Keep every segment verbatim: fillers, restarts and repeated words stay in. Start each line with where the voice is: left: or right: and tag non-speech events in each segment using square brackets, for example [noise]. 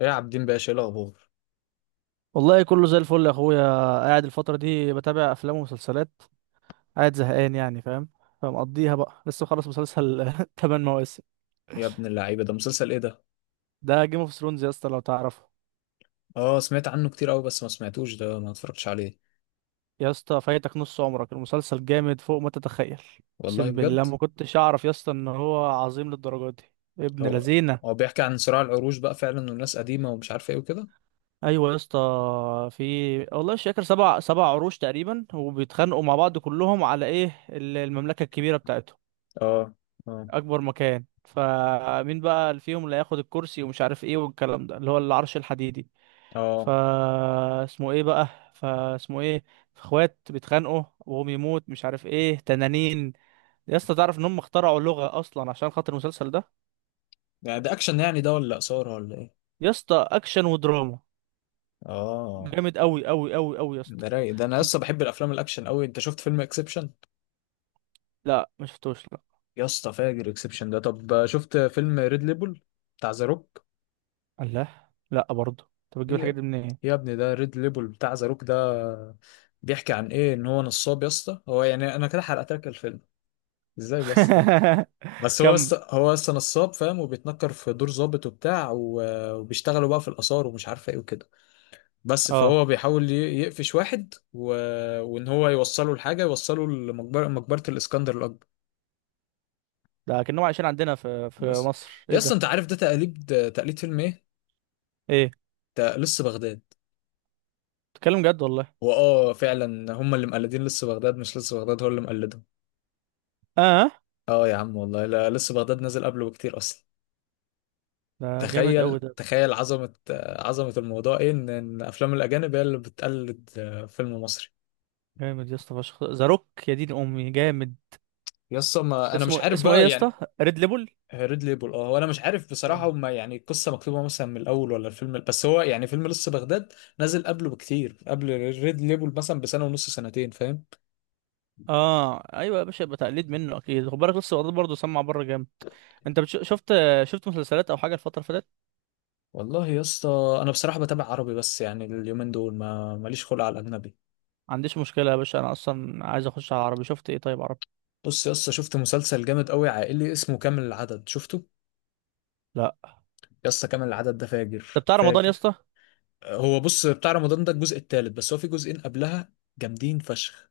left: ايه يا عابدين باشا، ايه الاخبار؟
right: والله كله زي الفل يا اخويا. قاعد الفترة دي بتابع افلام ومسلسلات. قاعد زهقان يعني فاهم. فمقضيها بقى، لسه خلص مسلسل [laughs] تمن مواسم.
left: يا ابن اللعيبه، ده مسلسل ايه ده؟
right: ده جيم اوف ثرونز يا اسطى، لو تعرفه.
left: اه، سمعت عنه كتير قوي بس ما سمعتوش، ده ما اتفرجتش عليه.
right: يا اسطى فايتك نص عمرك، المسلسل جامد فوق ما تتخيل.
left: والله
right: اقسم بالله
left: بجد.
right: ما كنتش اعرف يا اسطى ان هو عظيم للدرجة دي، ابن
left: هو
right: لذينه.
left: هو بيحكي عن صراع العروش بقى فعلا، والناس قديمه ومش عارفه ايه وكده.
right: ايوه يا اسطى. في والله مش فاكر، سبع سبع عروش تقريبا، وبيتخانقوا مع بعض كلهم على ايه ال- المملكة الكبيرة بتاعتهم.
left: اه، اه،
right: اكبر مكان، فمين بقى اللي فيهم اللي هياخد الكرسي ومش عارف ايه والكلام ده اللي هو العرش الحديدي.
left: اه.
right: فا اسمه ايه بقى فاسمه ايه اخوات بيتخانقوا وهم يموت مش عارف ايه تنانين. يا اسطى تعرف ان هم اخترعوا لغة اصلا عشان خاطر المسلسل ده.
left: يعني ده اكشن يعني ده ولا اثاره ولا ايه؟
right: يا اسطى اكشن ودراما.
left: اه.
right: جامد قوي قوي قوي قوي يا اسطى.
left: ده رايق ده، انا لسه بحب الافلام الاكشن قوي. انت شفت فيلم اكسبشن؟
right: لا ما شفتوش لا.
left: يا اسطى فاجر اكسبشن ده. طب شفت فيلم ريد ليبل بتاع ذا روك؟
right: الله، لا برضه انت بتجيب
left: إيه
right: الحاجات
left: يا
right: دي منين؟
left: يا ابني ده ريد ليبل بتاع زاروك ده، بيحكي عن ايه؟ ان هو نصاب يا اسطى. هو يعني انا كده حرقت لك الفيلم، ازاي بس كده.
right: [laughs]
left: بس هو
right: كمل.
left: يسطى، هو يسطى نصاب فاهم، وبيتنكر في دور ظابط وبتاع و- وبيشتغلوا بقى في الاثار ومش عارفه ايه وكده. بس
right: اه،
left: فهو بيحاول ي- يقفش واحد و... وان هو يوصله لحاجه، يوصله لمقبره، مقبره الاسكندر الاكبر.
right: ده كأنهم عايشين عندنا في في
left: بس
right: مصر، ايه
left: يا اسطى
right: ده؟
left: انت عارف ده تقليد تقليد فيلم ايه؟
right: ايه،
left: ده لص بغداد.
right: بتتكلم جد والله؟
left: واه فعلا، هم اللي مقلدين لص بغداد، مش لص بغداد هو اللي مقلده.
right: اه،
left: اه يا عم، والله لا، لسه بغداد نازل قبله بكتير اصلا.
right: ده جامد قوي
left: تخيل
right: ده يا اسطى.
left: تخيل عظمة، آه، عظمة الموضوع ايه، ان إن افلام الاجانب هي اللي بتقلد، آه، فيلم مصري.
right: جامد يا اسطى فشخ، ذا روك يا دين امي جامد.
left: يس ما انا مش
right: اسمه
left: عارف
right: اسمه ايه يا
left: بقى
right: اسطى؟
left: يعني.
right: ريد ليبل.
left: ريد ليبل اه، وانا مش عارف بصراحة،
right: جامد.
left: هما يعني القصة مكتوبة مثلا من الاول ولا الفيلم، بس هو يعني فيلم لسه بغداد نازل قبله بكتير، قبل ريد ليبل مثلا بسنة ونص، سنتين فاهم.
right: اه ايوه يا باشا، يبقى تقليد منه اكيد. خد بالك لسه الواد برضه سمع بره جامد. انت بتش... شفت شفت مسلسلات او حاجه الفتره اللي فاتت؟
left: والله يا اسطى، انا بصراحة بتابع عربي بس، يعني اليومين دول ما ماليش خلق على الاجنبي.
right: ما عنديش مشكله يا باشا، انا اصلا عايز اخش على عربي. شفت ايه طيب عربي؟
left: بص يا اسطى، شفت مسلسل جامد قوي عائلي اسمه كامل العدد، شفته؟
right: لا.
left: يسطا كامل العدد ده
right: طب
left: فاجر
right: بتاع رمضان يا
left: فاجر.
right: اسطى؟
left: هو بص، بتاع رمضان ده الجزء الثالث، بس هو في جزئين قبلها جامدين فشخ.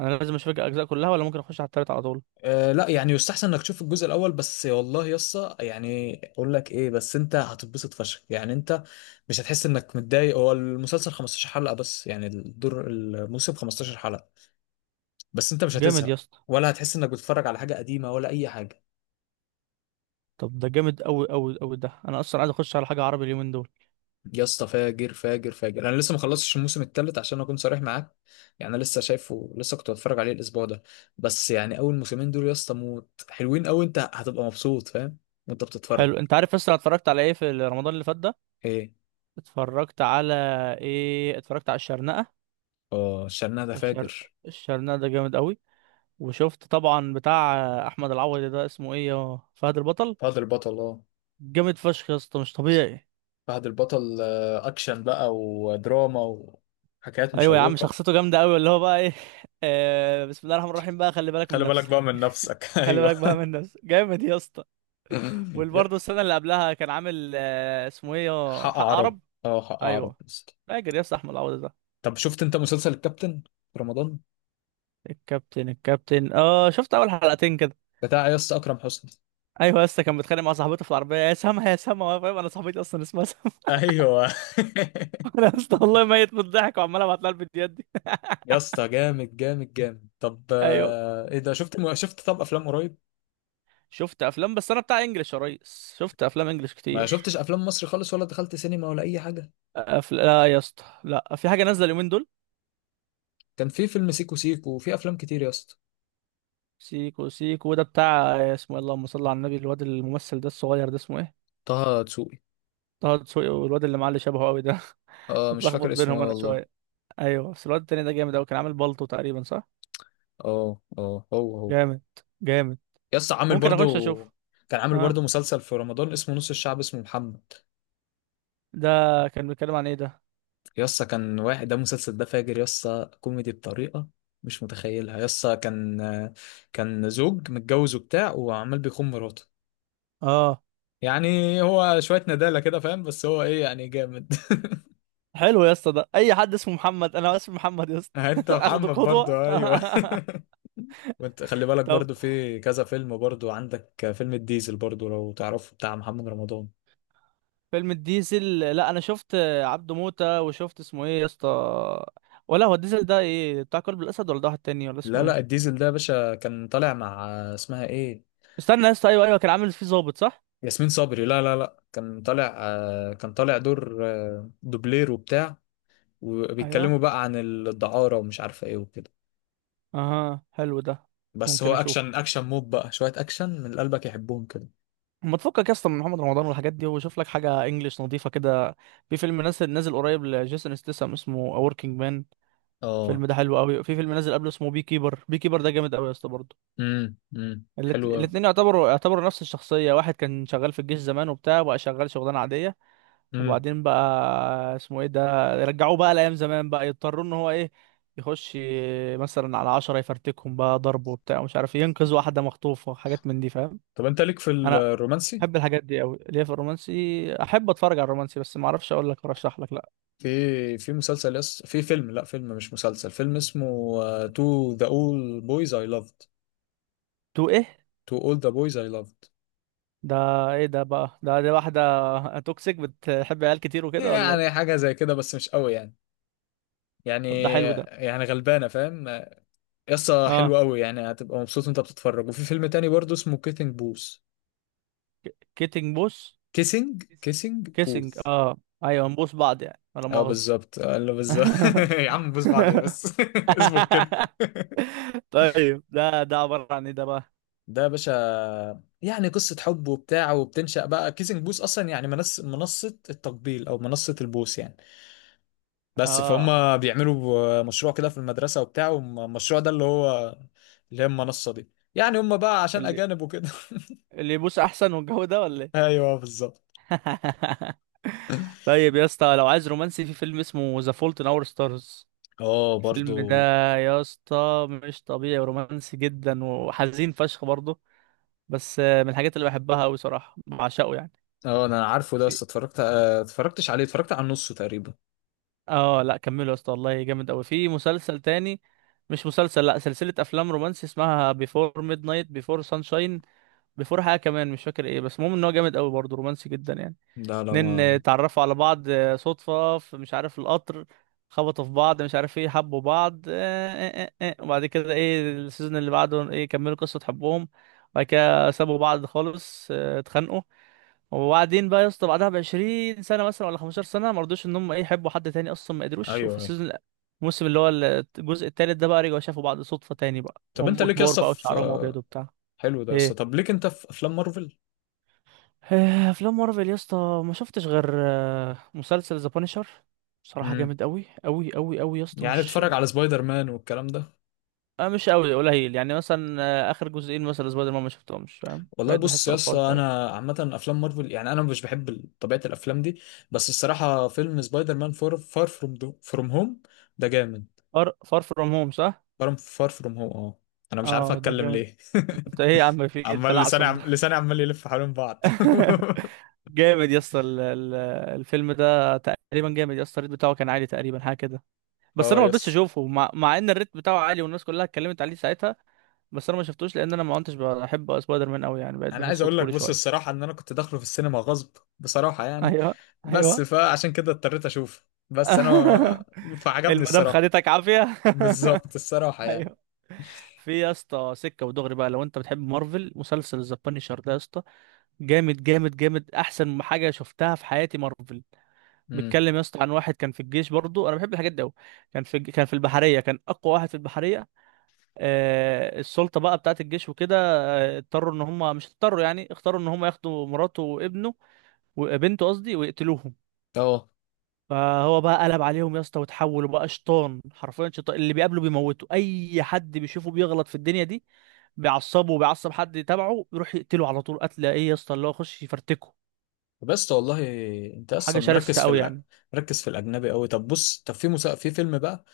right: انا لازم اشوف الاجزاء كلها ولا ممكن اخش على التالت على طول؟
left: أه لا، يعني يستحسن انك تشوف الجزء الاول بس. والله يسطا يعني اقول لك ايه، بس انت هتتبسط فشخ يعني، انت مش هتحس انك متضايق. هو المسلسل 15 حلقة بس، يعني الدور، الموسم 15 حلقة، بس انت مش
right: جامد يا
left: هتزهق،
right: اسطى.
left: ولا هتحس انك بتتفرج على حاجة قديمة ولا اي حاجة.
right: طب ده جامد قوي قوي قوي ده، انا اصلا عايز اخش على حاجه عربي اليومين دول.
left: يا اسطى فاجر فاجر فاجر، انا لسه ما خلصتش الموسم الثالث عشان اكون صريح معاك. يعني انا لسه شايفه، لسه كنت بتفرج عليه الاسبوع ده. بس يعني اول موسمين دول يا اسطى موت، حلوين قوي، انت هتبقى مبسوط فاهم وانت بتتفرج.
right: حلو. انت عارف اصلا اتفرجت على ايه في رمضان اللي فات ده؟
left: ايه.
right: اتفرجت على ايه اتفرجت على الشرنقة.
left: اه، شرنا ده
right: الشر...
left: فاجر.
right: الشرنقة ده جامد قوي. وشفت طبعا بتاع احمد العوضي ده، اسمه ايه، يا فهد البطل.
left: فهد البطل اه.
right: جامد فشخ يا اسطى، مش طبيعي.
left: فهد البطل، آه، اكشن بقى ودراما وحكايات
right: ايوه يا عم،
left: مشوقة.
right: شخصيته جامده قوي، اللي هو بقى ايه [laughs] آه بسم الله الرحمن الرحيم، بقى خلي بالك من
left: خلي بالك
right: نفسك.
left: بقى من نفسك. [laughs]
right: خلي
left: ايوه.
right: بالك بقى من نفسك، جامد يا اسطى.
left: [laughs] يا-
right: وبرضه السنه اللي قبلها كان عامل، آه اسمه ايه، يا
left: حق
right: حق
left: عرب.
right: عرب.
left: اه، حق عرب
right: ايوه.
left: يا اسطى.
right: فاكر يا اسطى احمد العوضي ده؟
left: طب شفت انت مسلسل الكابتن في رمضان؟
right: الكابتن. الكابتن اه شفت اول حلقتين كده.
left: بتاع يا اسطى اكرم حسني.
right: ايوه يا اسطى، كان بيتخانق مع صاحبته في العربيه، يا سما يا سما، وانا فاهم، انا صاحبتي اصلا اسمها سما.
left: ايوه.
right: [laughs] انا يا اسطى والله ميت من الضحك، وعمال ابعت لها الفيديوهات دي.
left: [laughs] يا اسطى جامد جامد جامد. طب
right: ايوه.
left: آه، ايه ده، شفت م... شفت طب افلام قريب؟
right: شفت افلام، بس انا بتاع انجلش يا ريس، شفت افلام انجلش
left: ما
right: كتير.
left: شفتش افلام مصري خالص، ولا دخلت سينما ولا اي حاجه.
right: أفل... لا يا اسطى، لا، في حاجه نازله اليومين دول.
left: كان في فيلم سيكو سيكو وفي افلام كتير يا اسطى.
right: سيكو سيكو ده، بتاع اسمه إيه؟ اللهم صل على النبي، الواد الممثل ده الصغير ده اسمه ايه؟
left: طه دسوقي.
right: طه دسوقي، والواد اللي معاه اللي شبهه قوي ده. [laughs]
left: اه، مش
right: بتلخبط
left: فاكر اسمه
right: بينهم
left: ايه
right: انا
left: والله.
right: شويه. ايوه، بس الواد التاني ده جامد قوي، كان عامل بالطو تقريبا صح؟
left: اه، اه، هو هو.
right: جامد. جامد.
left: يا اسطى عامل
right: ممكن اخش
left: برضو،
right: اشوف.
left: كان عامل
right: اه
left: برضو مسلسل في رمضان اسمه نص الشعب اسمه محمد.
right: ده، كان بيتكلم عن ايه ده؟
left: يا اسطى كان واحد، ده المسلسل ده فاجر يا اسطى، كوميدي بطريقه مش متخيلها يا اسطى. كان كان زوج متجوز وبتاع وعمال بيخون مراته.
right: اه،
left: يعني هو شوية ندالة كده فاهم، بس هو ايه يعني جامد.
right: حلو يا اسطى، ده اي حد اسمه محمد، انا اسمي محمد يا اسطى
left: [laughs] انت
right: [laughs] اخده
left: محمد برضو
right: قدوه [laughs]
left: ايوه. وانت خلي بالك
right: طب
left: برضو في كذا فيلم برضو، عندك فيلم الديزل برضو لو تعرفه، بتاع محمد رمضان.
right: فيلم الديزل، لا انا شفت عبده موتة، وشفت اسمه ايه يا اسطى، ولا هو الديزل ده ايه، بتاع قلب الاسد ولا ده واحد تاني ولا
left: لا
right: اسمه
left: لا،
right: ايه؟
left: الديزل ده يا باشا كان طالع مع، اسمها ايه،
right: استنى يا اسطى، ايوه ايوه، كان عامل فيه ظابط صح؟
left: ياسمين صبري. لا لا لا، كان طالع، آه، كان طالع دور، آه، دوبلير وبتاع، وبيتكلموا
right: ايوه.
left: بقى عن الدعارة ومش عارفة ايه وكده.
right: اها، حلو ده.
left: بس
right: ممكن
left: هو
right: اشوف.
left: اكشن اكشن موب بقى، شوية اكشن من اللي قلبك يحبهم كده.
right: ما تفكك يا اسطى من محمد رمضان والحاجات دي، وشوف لك حاجه انجليش نظيفه كده. في فيلم نازل نازل قريب لجيسون ستاثام اسمه A Working Man.
left: اه.
right: الفيلم ده حلو قوي. في فيلم نازل قبله اسمه بي كيبر، بي كيبر ده جامد قوي يا اسطى برضه.
left: امم امم
right: الات-
left: حلوة.
right: الاتنين يعتبروا يعتبروا نفس الشخصية، واحد كان شغال في الجيش زمان وبتاع، وبقى شغال شغلانة عادية. وبعدين بقى، اسمه ايه ده، رجعوه بقى لأيام زمان، بقى يضطروا ان هو ايه، يخش مثلا على عشرة يفرتكهم بقى ضرب وبتاع ومش عارف إيه، ينقذ واحدة مخطوفة، حاجات من دي فاهم.
left: طب انت ليك في
right: انا
left: الرومانسي؟
right: احب الحاجات دي قوي. ليه؟ في الرومانسي، احب اتفرج على الرومانسي، بس ما اعرفش اقول لك، ارشح لك لا.
left: في في مسلسل، يس في فيلم، لا فيلم مش مسلسل، فيلم اسمه تو ذا اول بويز اي لافد.
right: تو ايه؟
left: تو اول ذا بويز اي لافد.
right: ده ايه ده بقى ده؟ دي واحدة [laughs] توكسيك بتحب عيال كتير وكده ولا
left: يعني
right: ايه؟
left: حاجه زي كده بس مش قوي يعني،
right: طب ده
left: يعني
right: حلو ده.
left: يعني غلبانه فاهم. يسطا
right: اه،
left: حلو قوي يعني، هتبقى مبسوط وانت بتتفرج. وفي فيلم تاني برضه اسمه كيسنج بوث.
right: كيتنج بوس؟
left: كيسنج كيسنج
right: كيسنج
left: بوث.
right: اه. ايوه، نبوس بعض يعني، ولا
left: اه
right: مؤاخذة
left: بالظبط، آه، اللي بالظبط.
right: [laughs]
left: [laughs] يا عم بوس بعد ايه بس. [laughs] اظبط كده.
right: طيب، ده ده عبارة عن ايه ده بقى؟
left: ده يا باشا، يعني قصة حب وبتاع، وبتنشأ بقى كيسنج بوث، أصلا يعني منص منصة التقبيل أو منصة البوث يعني. بس
right: اه،
left: فهم. بيعملوا مشروع كده في المدرسة وبتاع، والمشروع ده اللي هو، اللي هي المنصة دي، يعني هم بقى عشان
right: اللي
left: أجانب وكده.
right: اللي يبوس احسن والجو ده ولا ايه؟
left: [laughs] أيوه بالظبط.
right: [laughs] طيب يا اسطى، لو عايز رومانسي، في فيلم اسمه ذا فولت ان اور ستارز.
left: اه برضو.
right: الفيلم ده يا اسطى مش طبيعي، رومانسي جدا وحزين فشخ برضه. بس آه، من الحاجات اللي بحبها قوي صراحة، بعشقه يعني.
left: اه انا عارفه ده، بس اتفرجت، آه، اتفرجتش عليه، اتفرجت على نصه تقريبا.
right: اه لا، كملوا يا اسطى والله جامد قوي. في مسلسل تاني، مش مسلسل، لا، سلسلة افلام رومانسي اسمها بيفور ميد نايت، بيفور سانشاين، بيفور حاجة كمان مش فاكر ايه، بس المهم ان هو جامد قوي برضه، رومانسي جدا يعني.
left: لا لا
right: اتنين
left: ما.
right: اتعرفوا على بعض آه، صدفة، في مش عارف القطر، خبطوا في بعض، مش عارف ايه، حبوا بعض اه اه اه اه. وبعد كده ايه، السيزون اللي بعده ايه، كملوا قصة حبهم. وبعد كده سابوا بعض خالص، اه، اتخانقوا. وبعدين بقى يا اسطى، بعدها ب 20 سنة مثلا ولا 15 سنة، ما رضوش ان هم ايه، يحبوا حد تاني اصلا ما قدروش.
left: ايوه
right: وفي
left: ايوه.
right: السيزون، الموسم اللي هو الجزء التالت ده بقى، رجعوا شافوا بعض صدفة تاني بقى،
left: طب انت
right: وهم
left: ليك يا
right: كبار
left: اسطى
right: بقى
left: في،
right: وشعرهم ابيض
left: آه،
right: وبتاع.
left: حلو ده يا اسطى،
right: ايه؟
left: طب ليك انت في افلام مارفل؟
right: آه، افلام مارفل يا اسطى، ما شفتش غير آه، مسلسل ذا بانشر. صراحه
left: مم.
right: جامد قوي قوي قوي قوي يا اسطى،
left: يعني
right: مش
left: بتفرج على سبايدر مان والكلام ده؟
right: آه، مش قوي قليل يعني مثلا. آه، اخر جزئين مثلا سبايدر مان ما شفتهمش فاهم،
left: والله
right: بقيت
left: بص
right: بحسه
left: يا اسطى،
right: اطفال شويه.
left: انا عامه افلام مارفل، يعني انا مش بحب ال- طبيعه الافلام دي. بس الصراحه فيلم سبايدر مان فور، فار فروم فروم هوم، ده جامد.
right: فار فار فروم هوم صح؟
left: فار فار فروم هوم اه. انا مش عارف
right: اه ده
left: اتكلم
right: جامد.
left: ليه.
right: [laughs] انت ايه يا
left: [laughs]
right: عم، في إيه
left: عمال لساني
right: التلعثم
left: عم...
right: ده؟
left: لساني عمال يلف حوالين بعض.
right: [laughs] جامد يا اسطى، ال- ال- الفيلم ده تقريبا جامد يا اسطى، الريت بتاعه كان عالي تقريبا حاجه كده.
left: [laughs]
right: بس
left: اه
right: انا ما رضيتش
left: يس.
right: اشوفه، مع, مع ان الريت بتاعه عالي والناس كلها اتكلمت عليه ساعتها. بس انا ما شفتوش، لان انا ما كنتش بحب سبايدر مان قوي يعني، بقيت
left: انا عايز
right: بحسه
left: اقول لك
right: طفولي
left: بص
right: شويه.
left: الصراحه، ان انا كنت داخله في السينما غصب بصراحه يعني،
right: ايوه.
left: بس
right: ايوه.
left: فعشان كده اضطريت اشوفه. بس
right: [laughs]
left: انا فعجبني
right: المدام
left: الصراحه.
right: خدتك عافيه.
left: بالظبط الصراحه
right: [laughs]
left: يعني.
right: ايوه. في يا اسطى سكه ودغري بقى، لو انت بتحب مارفل، مسلسل ذا بانيشر ده يا اسطى، جامد جامد جامد، احسن حاجه شفتها في حياتي مارفل.
left: مم.
right: بيتكلم يا اسطى عن واحد كان في الجيش برضو، انا بحب الحاجات دي قوي. كان في كان في البحريه، كان اقوى واحد في البحريه. آه السلطه بقى بتاعت الجيش وكده، آه، اضطروا ان هم، مش اضطروا يعني، اختاروا ان هم ياخدوا مراته وابنه وبنته قصدي ويقتلوهم.
left: اه.
right: فهو بقى قلب عليهم يا اسطى، وتحولوا بقى شيطان، حرفيا شيطان، اللي بيقابله بيموته، اي حد بيشوفه بيغلط في الدنيا دي بيعصبه وبيعصب حد تبعه، يروح يقتله على طول، قتله ايه يا اسطى، اللي هو يخش يفرتكه.
left: بس والله انت
right: حاجه
left: اصلا
right: شرسه
left: مركز في
right: قوي
left: الأ...
right: يعني.
left: مركز في الاجنبي قوي. طب بص، طب في مسا... في فيلم بقى،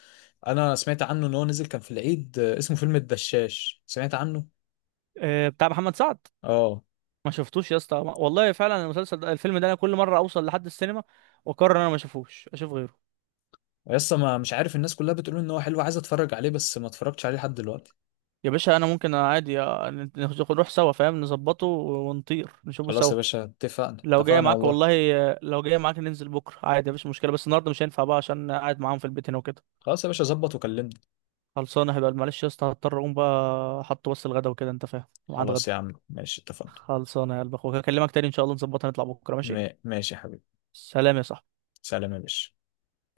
left: انا سمعت عنه ان هو نزل، كان في العيد، آه، اسمه فيلم الدشاش، سمعت عنه؟
right: آه، بتاع محمد سعد،
left: اه
right: ما شفتوش يا اسطى والله. فعلا المسلسل ده الفيلم ده انا كل مره اوصل لحد السينما واقرر ان انا ما اشوفوش، اشوف غيره.
left: لسه، ما مش عارف، الناس كلها بتقول ان هو حلو، عايز اتفرج عليه بس ما اتفرجتش عليه لحد دلوقتي.
right: يا باشا انا ممكن عادي، آه، ناخد- نروح سوا فاهم، نظبطه ونطير نشوفه
left: خلاص
right: سوا.
left: يا باشا اتفقنا،
right: لو جاي
left: اتفقنا
right: معاك
left: والله.
right: والله، آه، لو جاي معاك ننزل بكره عادي مفيش مشكله، بس النهارده مش هينفع بقى عشان قاعد معاهم في البيت هنا وكده.
left: خلاص يا باشا، ظبط وكلمني.
right: خلصانه. هبقى معلش يا اسطى، هضطر اقوم بقى، احط بس الغدا وكده انت فاهم، ميعاد
left: خلاص يا
right: غدا.
left: عم ماشي، اتفقنا.
right: خلصانه يا قلب اخوك، هكلمك تاني ان شاء الله، نظبطها نطلع بكره ماشي.
left: ما- ماشي يا حبيبي.
right: سلام يا صاحبي.
left: سلام يا باشا.